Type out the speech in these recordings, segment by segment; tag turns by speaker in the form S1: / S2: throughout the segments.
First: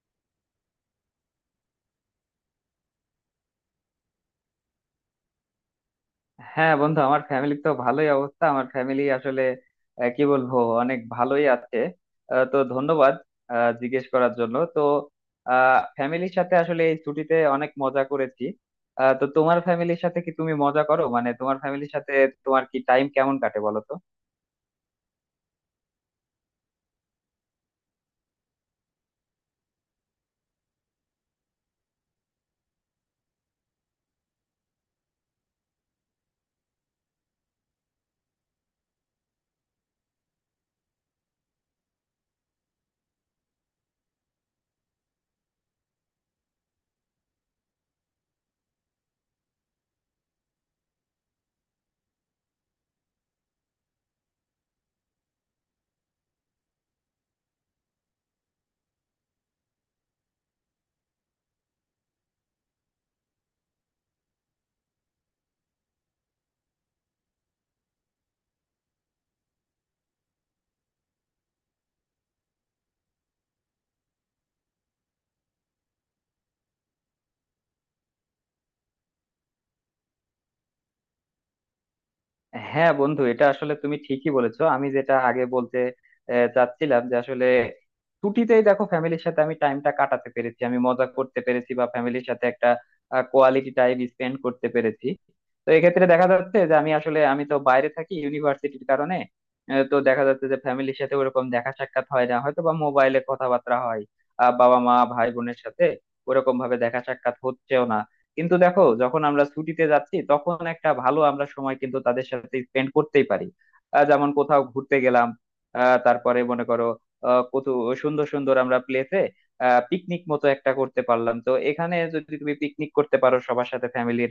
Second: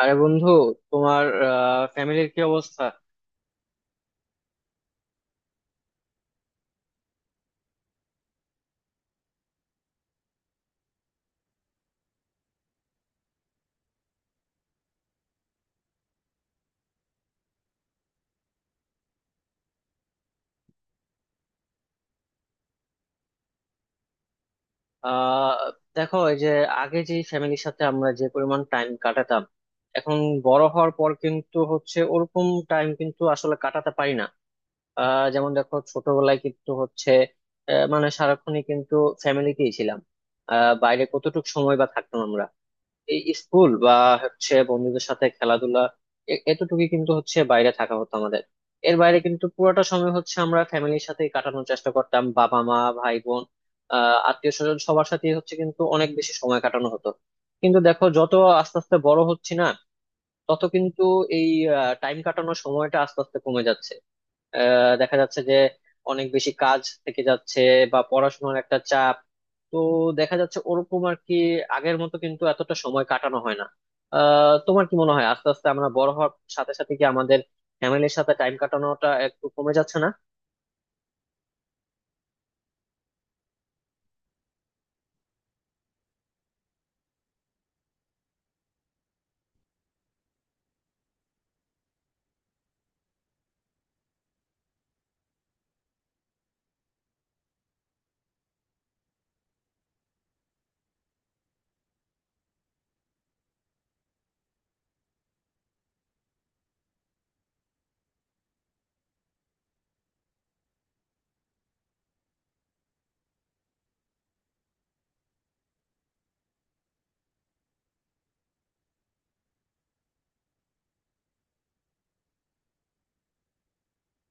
S1: আরে বন্ধু, তোমার ফ্যামিলির কি অবস্থা?
S2: হ্যাঁ বন্ধু, আমার ফ্যামিলি তো ভালোই অবস্থা। আমার ফ্যামিলি আসলে কি বলবো, অনেক ভালোই আছে। তো ধন্যবাদ জিজ্ঞেস করার জন্য। তো ফ্যামিলির সাথে আসলে এই ছুটিতে অনেক মজা করেছি। তো তোমার ফ্যামিলির সাথে কি তুমি মজা করো? মানে তোমার ফ্যামিলির সাথে তোমার কি টাইম কেমন কাটে, বলো তো।
S1: আহ দেখো, এই যে আগে যে ফ্যামিলির সাথে আমরা যে পরিমাণ টাইম কাটাতাম, এখন বড় হওয়ার পর কিন্তু হচ্ছে ওরকম টাইম কিন্তু আসলে কাটাতে পারি না। যেমন দেখো, ছোটবেলায় কিন্তু হচ্ছে মানে সারাক্ষণই কিন্তু ফ্যামিলিতেই ছিলাম। বাইরে কতটুকু সময় বা থাকতাম আমরা, এই স্কুল বা হচ্ছে বন্ধুদের সাথে খেলাধুলা, এতটুকুই কিন্তু হচ্ছে বাইরে থাকা হতো আমাদের। এর বাইরে কিন্তু পুরোটা সময় হচ্ছে আমরা ফ্যামিলির সাথে কাটানোর চেষ্টা করতাম, বাবা মা ভাই বোন আত্মীয় স্বজন সবার সাথে হচ্ছে কিন্তু অনেক বেশি সময় কাটানো হতো। কিন্তু দেখো, যত আস্তে আস্তে বড় হচ্ছি না, তত কিন্তু এই টাইম কাটানোর সময়টা আস্তে আস্তে কমে যাচ্ছে। দেখা যাচ্ছে যে অনেক বেশি কাজ থেকে যাচ্ছে, বা পড়াশোনার একটা চাপ, তো দেখা যাচ্ছে ওরকম আর কি, আগের মতো কিন্তু এতটা সময় কাটানো হয় না। তোমার কি মনে হয়, আস্তে আস্তে আমরা বড় হওয়ার সাথে সাথে কি আমাদের ফ্যামিলির সাথে টাইম কাটানোটা একটু কমে যাচ্ছে না?
S2: হ্যাঁ বন্ধু, এটা আসলে তুমি ঠিকই বলেছো। আমি যেটা আগে বলতে চাচ্ছিলাম যে আসলে ছুটিতেই দেখো ফ্যামিলির সাথে আমি টাইমটা কাটাতে পেরেছি, আমি মজা করতে পেরেছি, বা ফ্যামিলির সাথে একটা কোয়ালিটি টাইম স্পেন্ড করতে পেরেছি। তো এক্ষেত্রে দেখা যাচ্ছে যে আমি আসলে আমি তো বাইরে থাকি ইউনিভার্সিটির কারণে। তো দেখা যাচ্ছে যে ফ্যামিলির সাথে ওরকম দেখা সাক্ষাৎ হয় না, হয়তো বা মোবাইলে কথাবার্তা হয় বাবা মা ভাই বোনের সাথে। ওরকম ভাবে দেখা সাক্ষাৎ হচ্ছেও না, কিন্তু দেখো যখন আমরা ছুটিতে যাচ্ছি তখন একটা ভালো আমরা সময় কিন্তু তাদের সাথে স্পেন্ড করতেই পারি। যেমন কোথাও ঘুরতে গেলাম, তারপরে মনে করো কত সুন্দর সুন্দর আমরা প্লেসে পিকনিক মতো একটা করতে পারলাম। তো এখানে যদি তুমি পিকনিক করতে পারো সবার সাথে, ফ্যামিলির,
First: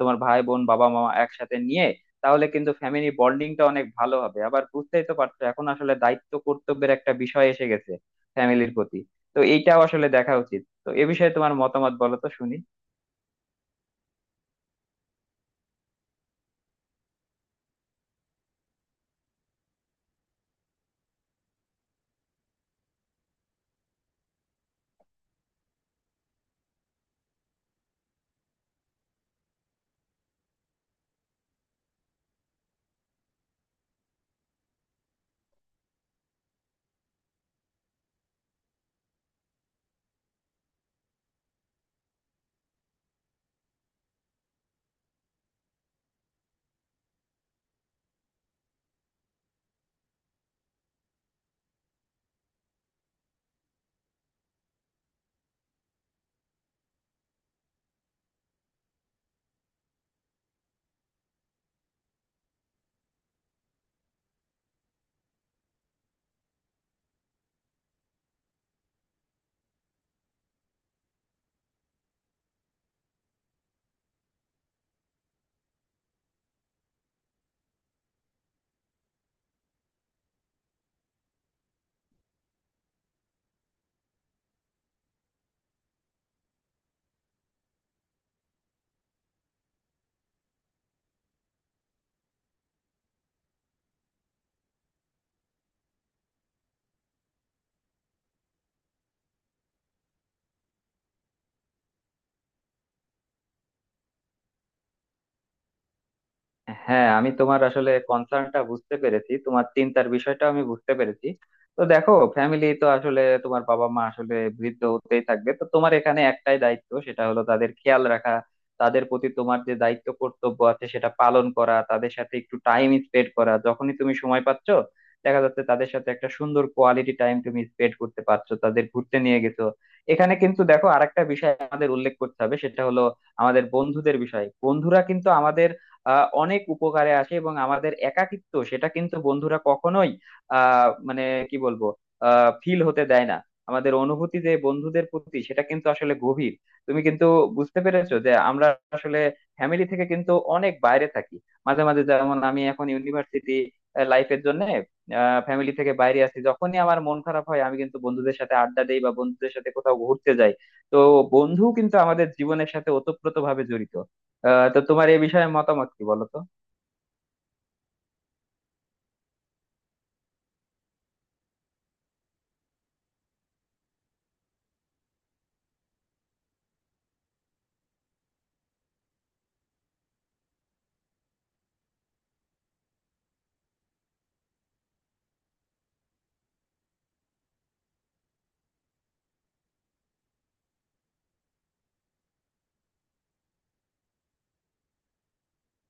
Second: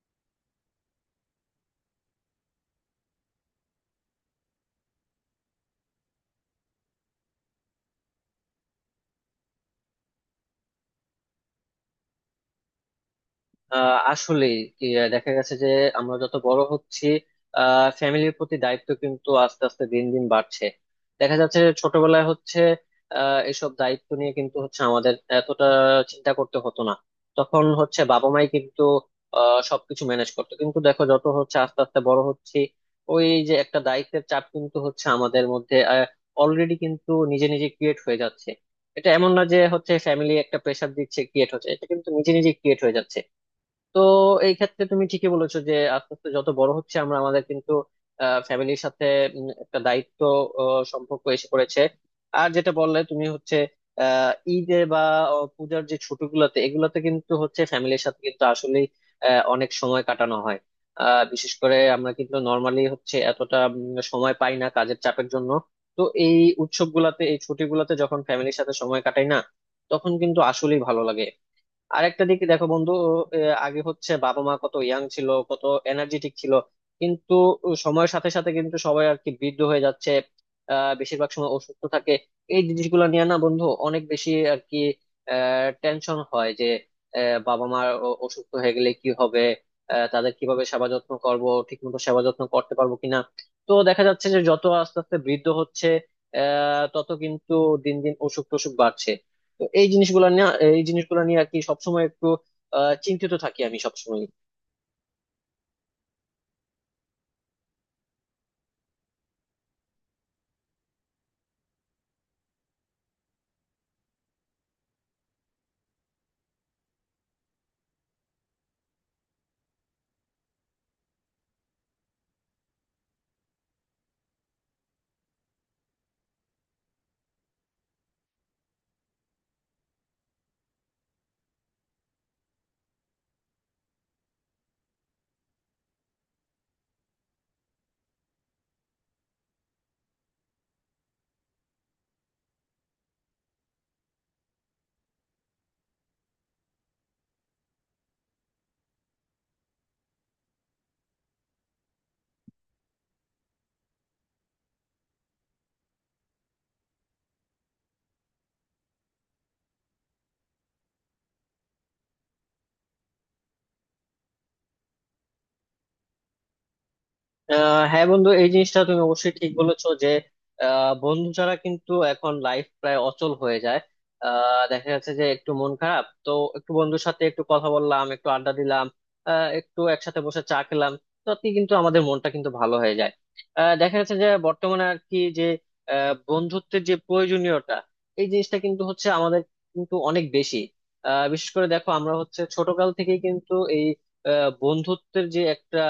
S2: তোমার ভাই বোন বাবা মা একসাথে নিয়ে, তাহলে কিন্তু ফ্যামিলি বন্ডিংটা অনেক ভালো হবে। আবার বুঝতেই তো পারছো এখন আসলে দায়িত্ব কর্তব্যের একটা বিষয় এসে গেছে ফ্যামিলির প্রতি। তো এইটাও আসলে দেখা উচিত। তো এ বিষয়ে তোমার মতামত বলো তো শুনি।
S1: আসলে কি, দেখা গেছে যে আমরা যত বড় হচ্ছি, ফ্যামিলির প্রতি দায়িত্ব কিন্তু আস্তে আস্তে দিন দিন বাড়ছে। দেখা যাচ্ছে যে ছোটবেলায় হচ্ছে এসব দায়িত্ব নিয়ে কিন্তু হচ্ছে আমাদের এতটা চিন্তা করতে হতো না। তখন হচ্ছে বাবা মাই কিন্তু সবকিছু ম্যানেজ করতো। কিন্তু দেখো, যত হচ্ছে আস্তে আস্তে বড় হচ্ছি, ওই যে একটা দায়িত্বের চাপ কিন্তু হচ্ছে আমাদের মধ্যে অলরেডি কিন্তু নিজে নিজে ক্রিয়েট হয়ে যাচ্ছে। এটা এমন না যে হচ্ছে ফ্যামিলি একটা প্রেশার দিচ্ছে ক্রিয়েট হচ্ছে, এটা কিন্তু নিজে নিজে ক্রিয়েট হয়ে যাচ্ছে। তো এই ক্ষেত্রে তুমি ঠিকই বলেছো যে আস্তে আস্তে যত বড় হচ্ছে আমরা, আমাদের কিন্তু ফ্যামিলির সাথে একটা দায়িত্ব সম্পর্ক এসে পড়েছে। আর যেটা বললে তুমি হচ্ছে ঈদে বা পূজার যে ছুটিগুলোতে, এগুলোতে কিন্তু হচ্ছে ফ্যামিলির সাথে কিন্তু আসলে অনেক সময় কাটানো হয়। বিশেষ করে আমরা কিন্তু নর্মালি হচ্ছে এতটা সময় পাই না কাজের চাপের জন্য। তো এই উৎসবগুলাতে, এই ছুটিগুলোতে যখন ফ্যামিলির সাথে সময় কাটাই না, তখন কিন্তু আসলেই ভালো লাগে। আরেকটা দিক দেখো বন্ধু, আগে হচ্ছে বাবা মা কত ইয়াং ছিল, কত এনার্জেটিক ছিল, কিন্তু সময়ের সাথে সাথে কিন্তু সবাই আর কি বৃদ্ধ হয়ে যাচ্ছে। বেশিরভাগ সময় অসুস্থ থাকে। এই জিনিসগুলো নিয়ে না বন্ধু, অনেক বেশি আর কি টেনশন হয় যে বাবা মা অসুস্থ হয়ে গেলে কি হবে, তাদের কিভাবে সেবা যত্ন করবো, ঠিক মতো সেবা যত্ন করতে পারবো কিনা। তো দেখা যাচ্ছে যে যত আস্তে আস্তে বৃদ্ধ হচ্ছে, তত কিন্তু দিন দিন অসুখ টসুখ বাড়ছে। তো এই জিনিসগুলো নিয়ে, আর কি সবসময় একটু চিন্তিত থাকি আমি সবসময়।
S2: হ্যাঁ, আমি তোমার আসলে কনসার্নটা বুঝতে পেরেছি, তোমার চিন্তার বিষয়টা আমি বুঝতে পেরেছি। তো দেখো ফ্যামিলি তো আসলে তোমার বাবা মা আসলে বৃদ্ধ হতেই থাকবে। তো তোমার এখানে একটাই দায়িত্ব, সেটা হলো তাদের খেয়াল রাখা, তাদের প্রতি তোমার যে দায়িত্ব কর্তব্য আছে সেটা পালন করা, তাদের সাথে একটু টাইম স্পেন্ড করা যখনই তুমি সময় পাচ্ছ। দেখা যাচ্ছে তাদের সাথে একটা সুন্দর কোয়ালিটি টাইম তুমি স্পেন্ড করতে পারছো, তাদের ঘুরতে নিয়ে গেছো। এখানে কিন্তু দেখো আরেকটা বিষয় আমাদের উল্লেখ করতে হবে, সেটা হলো আমাদের বন্ধুদের বিষয়। বন্ধুরা কিন্তু আমাদের অনেক উপকারে আসে, এবং আমাদের একাকিত্ব সেটা কিন্তু বন্ধুরা কখনোই আহ মানে কি বলবো, ফিল হতে দেয় না। আমাদের অনুভূতি যে বন্ধুদের প্রতি সেটা কিন্তু আসলে গভীর। তুমি কিন্তু বুঝতে পেরেছো যে আমরা আসলে ফ্যামিলি থেকে কিন্তু অনেক বাইরে থাকি। মাঝে মাঝে যেমন আমি এখন ইউনিভার্সিটি লাইফের জন্য ফ্যামিলি থেকে বাইরে আছি। যখনই আমার মন খারাপ হয় আমি কিন্তু বন্ধুদের সাথে আড্ডা দেই বা বন্ধুদের সাথে কোথাও ঘুরতে যাই। তো বন্ধু কিন্তু আমাদের জীবনের সাথে ওতপ্রোতভাবে জড়িত। তো তোমার এই বিষয়ে মতামত কি, বলো তো।
S1: হ্যাঁ বন্ধু, এই জিনিসটা তুমি অবশ্যই ঠিক বলেছো যে বন্ধু ছাড়া কিন্তু এখন লাইফ প্রায় অচল হয়ে যায়। দেখা যাচ্ছে যে একটু মন খারাপ তো একটু বন্ধুর সাথে একটু কথা বললাম, একটু আড্ডা দিলাম, একটু একসাথে বসে চা খেলাম, তাতে কিন্তু আমাদের মনটা কিন্তু ভালো হয়ে যায়। দেখা যাচ্ছে যে বর্তমানে আর কি যে বন্ধুত্বের যে প্রয়োজনীয়তা, এই জিনিসটা কিন্তু হচ্ছে আমাদের কিন্তু অনেক বেশি। বিশেষ করে দেখো, আমরা হচ্ছে ছোটকাল থেকেই কিন্তু এই বন্ধুত্বের যে একটা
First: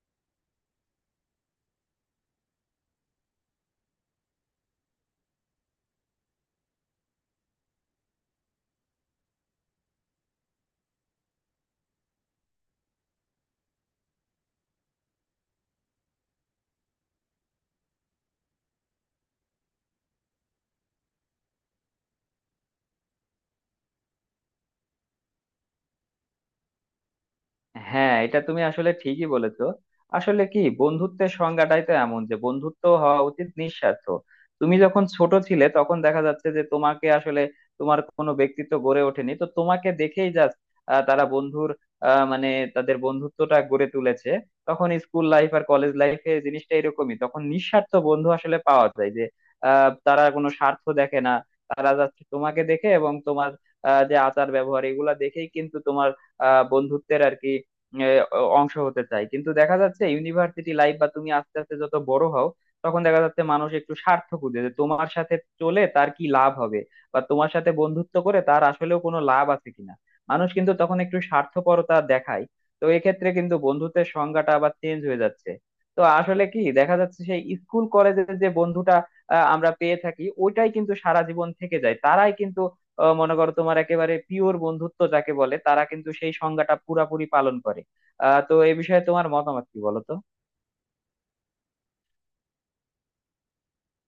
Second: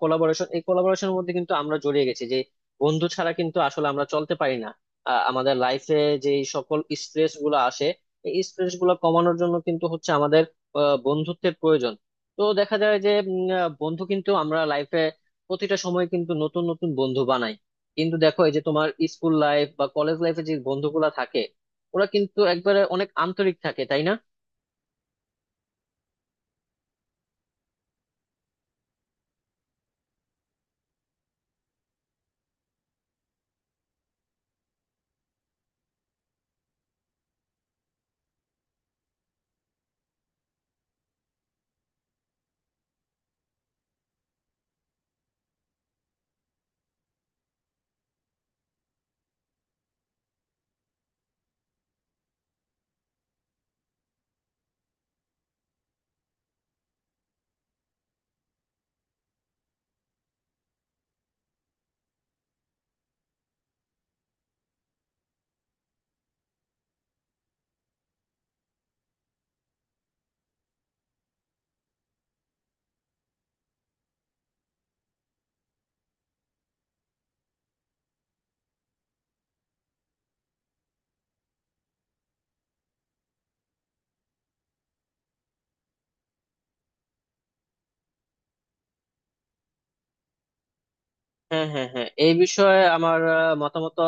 S1: কোলাবোরেশন, এই কোলাবোরেশনের মধ্যে কিন্তু আমরা জড়িয়ে গেছি যে বন্ধু ছাড়া কিন্তু আসলে আমরা চলতে পারি না। আমাদের লাইফে যে সকল স্ট্রেস গুলো আসে, এই স্ট্রেস গুলো কমানোর জন্য কিন্তু হচ্ছে আমাদের বন্ধুত্বের প্রয়োজন। তো দেখা যায় যে বন্ধু কিন্তু আমরা লাইফে প্রতিটা সময় কিন্তু নতুন নতুন বন্ধু বানাই। কিন্তু দেখো, এই যে তোমার স্কুল লাইফ বা কলেজ লাইফে যে বন্ধুগুলা থাকে, ওরা কিন্তু একবারে অনেক আন্তরিক থাকে, তাই না?
S2: হ্যাঁ, এটা তুমি আসলে ঠিকই বলেছো। আসলে কি, বন্ধুত্বের সংজ্ঞাটাই তো এমন যে বন্ধুত্ব হওয়া উচিত নিঃস্বার্থ। তুমি যখন ছোট ছিলে তখন দেখা যাচ্ছে যে তোমাকে আসলে তোমার কোনো ব্যক্তিত্ব গড়ে ওঠেনি, তো তোমাকে দেখেই জাস্ট তারা বন্ধুর মানে তাদের বন্ধুত্বটা গড়ে তুলেছে। তখন স্কুল লাইফ আর কলেজ লাইফে জিনিসটা এরকমই, তখন নিঃস্বার্থ বন্ধু আসলে পাওয়া যায় যে তারা কোনো স্বার্থ দেখে না। তারা যাচ্ছে তোমাকে দেখে এবং তোমার যে আচার ব্যবহার, এগুলা দেখেই কিন্তু তোমার আহ বন্ধুত্বের আর কি এ, অ- অংশ হতে চাই। কিন্তু দেখা যাচ্ছে ইউনিভার্সিটি লাইফ বা তুমি আস্তে আস্তে যত বড় হও, তখন দেখা যাচ্ছে মানুষ একটু স্বার্থ খুঁজে যে তোমার সাথে চলে তার কি লাভ হবে, বা তোমার সাথে বন্ধুত্ব করে তার আসলেও কোনো লাভ আছে কিনা। মানুষ কিন্তু তখন একটু স্বার্থপরতা দেখায়। তো এক্ষেত্রে কিন্তু বন্ধুত্বের সংজ্ঞাটা আবার চেঞ্জ হয়ে যাচ্ছে। তো আসলে কি দেখা যাচ্ছে, সেই স্কুল কলেজের যে বন্ধুটা আমরা পেয়ে থাকি ওইটাই কিন্তু সারা জীবন থেকে যায়। তারাই কিন্তু মনে করো তোমার একেবারে পিওর বন্ধুত্ব যাকে বলে, তারা কিন্তু সেই সংজ্ঞাটা পুরাপুরি পালন করে। তো এই বিষয়ে তোমার মতামত কি, বলো তো।
S1: হ্যাঁ, হ্যাঁ, হ্যাঁ, এই বিষয়ে আমার মতামত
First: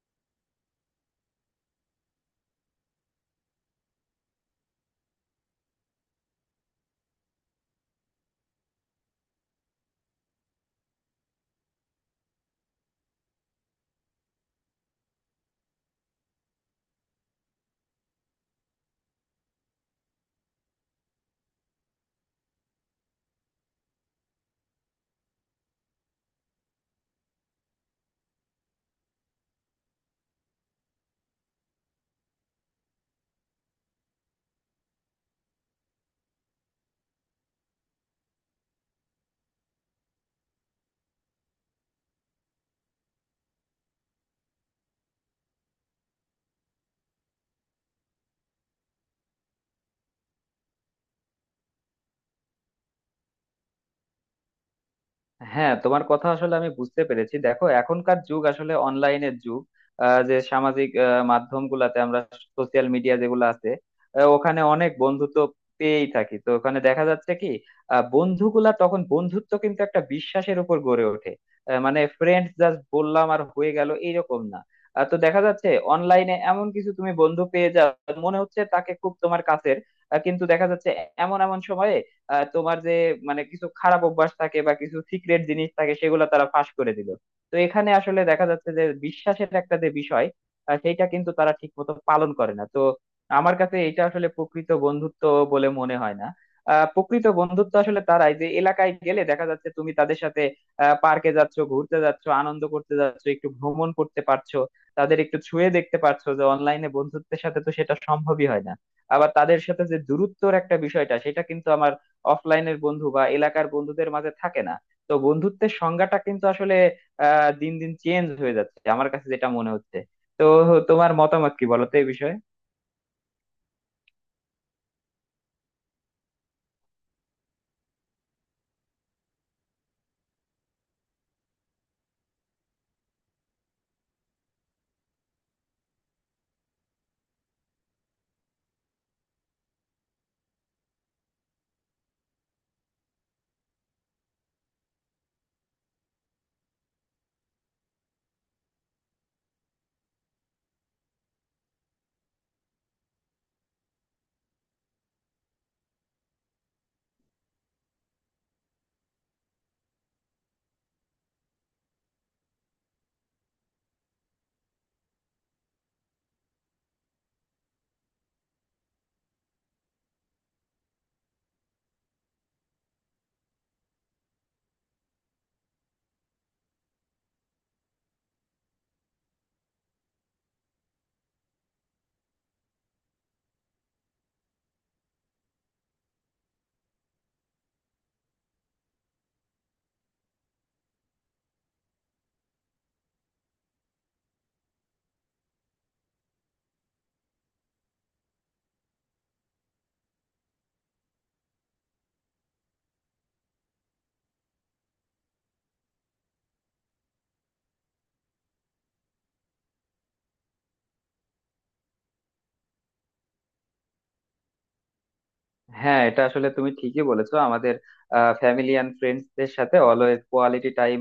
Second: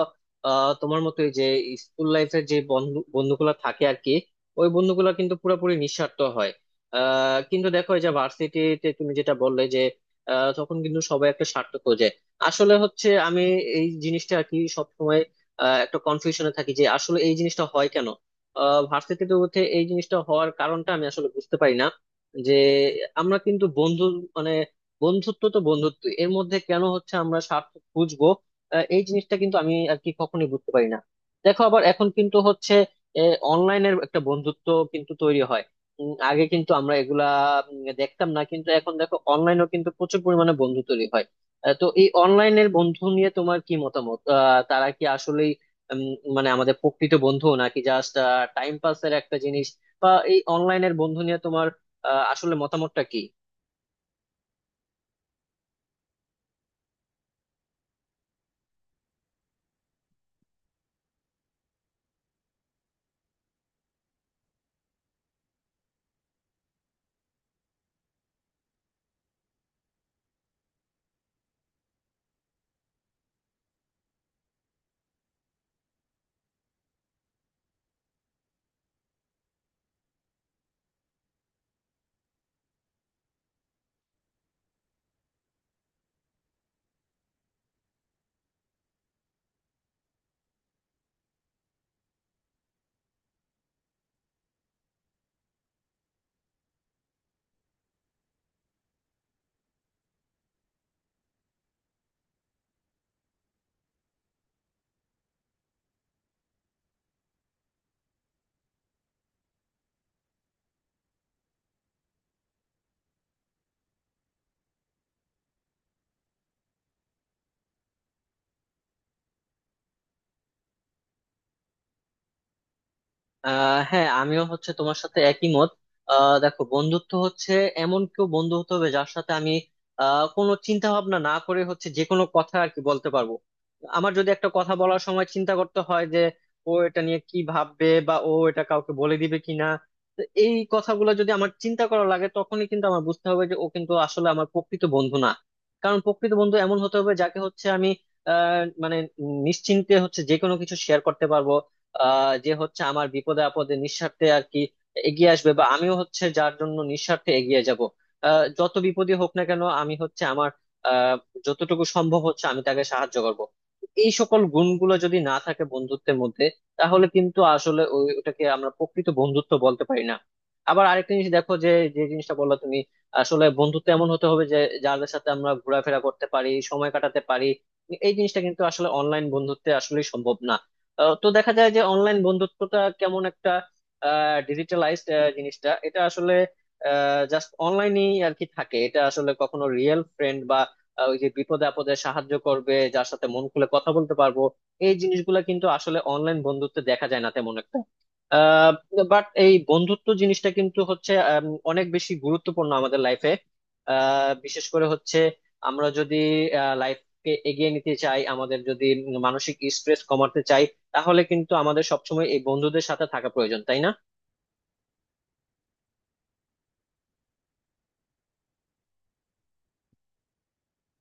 S1: তোমার মতোই যে স্কুল লাইফের যে বন্ধুগুলো থাকে আর কি, ওই বন্ধুগুলো কিন্তু পুরোপুরি নিঃস্বার্থ হয়। কিন্তু দেখো, এই যে ভার্সিটিতে তুমি যেটা বললে যে তখন কিন্তু সবাই একটা স্বার্থ খোঁজে। আসলে হচ্ছে আমি এই জিনিসটা আর কি সবসময় একটা কনফিউশনে থাকি যে আসলে এই জিনিসটা হয় কেন, ভার্সিটিতে উঠে এই জিনিসটা হওয়ার কারণটা আমি আসলে বুঝতে পারি না। যে আমরা কিন্তু বন্ধু, মানে বন্ধুত্ব, তো বন্ধুত্ব এর মধ্যে কেন হচ্ছে আমরা স্বার্থ খুঁজবো? এই জিনিসটা কিন্তু আমি আর কি কখনোই বুঝতে পারি না। দেখো, আবার এখন কিন্তু হচ্ছে অনলাইনের একটা বন্ধুত্ব কিন্তু তৈরি হয়। আগে কিন্তু আমরা এগুলা দেখতাম না, কিন্তু এখন দেখো অনলাইনেও কিন্তু প্রচুর পরিমাণে বন্ধু তৈরি হয়। তো এই অনলাইনের বন্ধু নিয়ে তোমার কি মতামত? তারা কি আসলেই উম, মানে আমাদের প্রকৃত বন্ধু, নাকি জাস্ট টাইম পাসের একটা জিনিস, বা এই অনলাইনের বন্ধু নিয়ে তোমার আসলে মতামতটা কি?
S2: হ্যাঁ, তোমার কথা আসলে আমি বুঝতে পেরেছি। দেখো এখনকার যুগ আসলে অনলাইনের যুগ। যে সামাজিক মাধ্যমগুলাতে আমরা, সোশ্যাল মিডিয়া যেগুলো আছে ওখানে অনেক বন্ধুত্ব পেয়েই থাকি। তো ওখানে দেখা যাচ্ছে কি, বন্ধুগুলা তখন বন্ধুত্ব কিন্তু একটা বিশ্বাসের উপর গড়ে ওঠে। মানে ফ্রেন্ডস জাস্ট বললাম আর হয়ে গেল এইরকম না। তো দেখা যাচ্ছে অনলাইনে এমন কিছু তুমি বন্ধু পেয়ে যাও, মনে হচ্ছে তাকে খুব তোমার কাছের। কিন্তু দেখা যাচ্ছে এমন এমন সময়ে তোমার যে মানে কিছু খারাপ অভ্যাস থাকে বা কিছু সিক্রেট জিনিস থাকে সেগুলো তারা ফাঁস করে দিল। তো এখানে আসলে দেখা যাচ্ছে যে বিশ্বাসের একটা যে বিষয়, সেইটা কিন্তু তারা ঠিক মতো পালন করে না। তো আমার কাছে এটা আসলে প্রকৃত বন্ধুত্ব বলে মনে হয় না। প্রকৃত বন্ধুত্ব আসলে তারাই, যে এলাকায় গেলে দেখা যাচ্ছে তুমি তাদের সাথে পার্কে যাচ্ছ, ঘুরতে যাচ্ছ, আনন্দ করতে যাচ্ছ, একটু ভ্রমণ করতে পারছো, তাদের একটু ছুঁয়ে দেখতে পারছো। যে অনলাইনে বন্ধুত্বের সাথে তো সেটা সম্ভবই হয় না। আবার তাদের সাথে যে দূরত্বর একটা বিষয়টা সেটা কিন্তু আমার অফলাইনের বন্ধু বা এলাকার বন্ধুদের মাঝে থাকে না। তো বন্ধুত্বের সংজ্ঞাটা কিন্তু আসলে দিন দিন চেঞ্জ হয়ে যাচ্ছে আমার কাছে যেটা মনে হচ্ছে। তো তোমার মতামত কি বলো তো এই বিষয়ে।
S1: হ্যাঁ, আমিও হচ্ছে তোমার সাথে একই মত। দেখো, বন্ধুত্ব হচ্ছে এমন কেউ বন্ধু হতে হবে যার সাথে আমি কোনো চিন্তা ভাবনা না করে হচ্ছে যে কোনো কথা আর কি বলতে পারবো। আমার যদি একটা কথা বলার সময় চিন্তা করতে হয় যে ও এটা নিয়ে কি ভাববে, বা ও এটা কাউকে বলে দিবে কিনা, তো এই কথাগুলো যদি আমার চিন্তা করা লাগে, তখনই কিন্তু আমার বুঝতে হবে যে ও কিন্তু আসলে আমার প্রকৃত বন্ধু না। কারণ প্রকৃত বন্ধু এমন হতে হবে যাকে হচ্ছে আমি মানে নিশ্চিন্তে হচ্ছে যে কোনো কিছু শেয়ার করতে পারবো, যে হচ্ছে আমার বিপদে আপদে নিঃস্বার্থে আর কি এগিয়ে আসবে, বা আমিও হচ্ছে যার জন্য নিঃস্বার্থে এগিয়ে যাব। যত বিপদই হোক না কেন, আমি হচ্ছে আমার আহ যতটুকু সম্ভব হচ্ছে আমি তাকে সাহায্য করব। এই সকল গুণগুলো যদি না থাকে বন্ধুত্বের মধ্যে, তাহলে কিন্তু আসলে ওটাকে আমরা প্রকৃত বন্ধুত্ব বলতে পারি না। আবার আরেকটা জিনিস দেখো, যে যে জিনিসটা বললা তুমি, আসলে বন্ধুত্ব এমন হতে হবে যে যাদের সাথে আমরা ঘোরাফেরা করতে পারি, সময় কাটাতে পারি, এই জিনিসটা কিন্তু আসলে অনলাইন বন্ধুত্বে আসলে সম্ভব না। তো দেখা যায় যে অনলাইন বন্ধুত্বটা কেমন একটা ডিজিটালাইজড জিনিসটা, এটা আসলে জাস্ট অনলাইনেই আর কি থাকে। এটা আসলে কখনো রিয়েল ফ্রেন্ড বা ওই যে বিপদে আপদে সাহায্য করবে, যার সাথে মন খুলে কথা বলতে পারবো, এই জিনিসগুলো কিন্তু আসলে অনলাইন বন্ধুত্বে দেখা যায় না তেমন একটা। বাট এই বন্ধুত্ব জিনিসটা কিন্তু হচ্ছে অনেক বেশি গুরুত্বপূর্ণ আমাদের লাইফে। বিশেষ করে হচ্ছে আমরা যদি লাইফকে এগিয়ে নিতে চাই, আমাদের যদি মানসিক স্ট্রেস কমাতে চাই, তাহলে কিন্তু আমাদের সবসময় এই বন্ধুদের সাথে থাকা প্রয়োজন, তাই না?
S2: হ্যাঁ, এটা আসলে তুমি ঠিকই বলেছো। আমাদের ফ্যামিলি অ্যান্ড ফ্রেন্ডসদের সাথে অলওয়েজ কোয়ালিটি টাইম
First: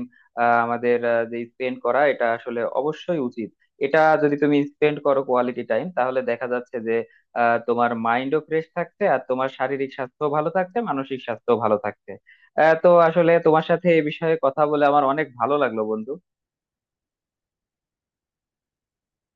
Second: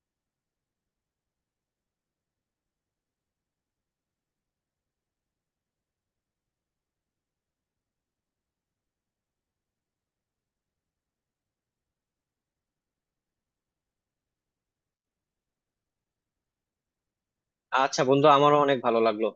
S2: আমাদের যে স্পেন্ড করা, এটা আসলে অবশ্যই উচিত। এটা যদি তুমি স্পেন্ড করো কোয়ালিটি টাইম, তাহলে দেখা যাচ্ছে যে তোমার মাইন্ডও ফ্রেশ থাকছে, আর তোমার শারীরিক স্বাস্থ্য ভালো থাকছে, মানসিক স্বাস্থ্য ভালো থাকছে। তো আসলে তোমার সাথে এই বিষয়ে কথা বলে আমার অনেক ভালো লাগলো বন্ধু।
S1: আচ্ছা বন্ধু, আমারও অনেক ভালো লাগলো।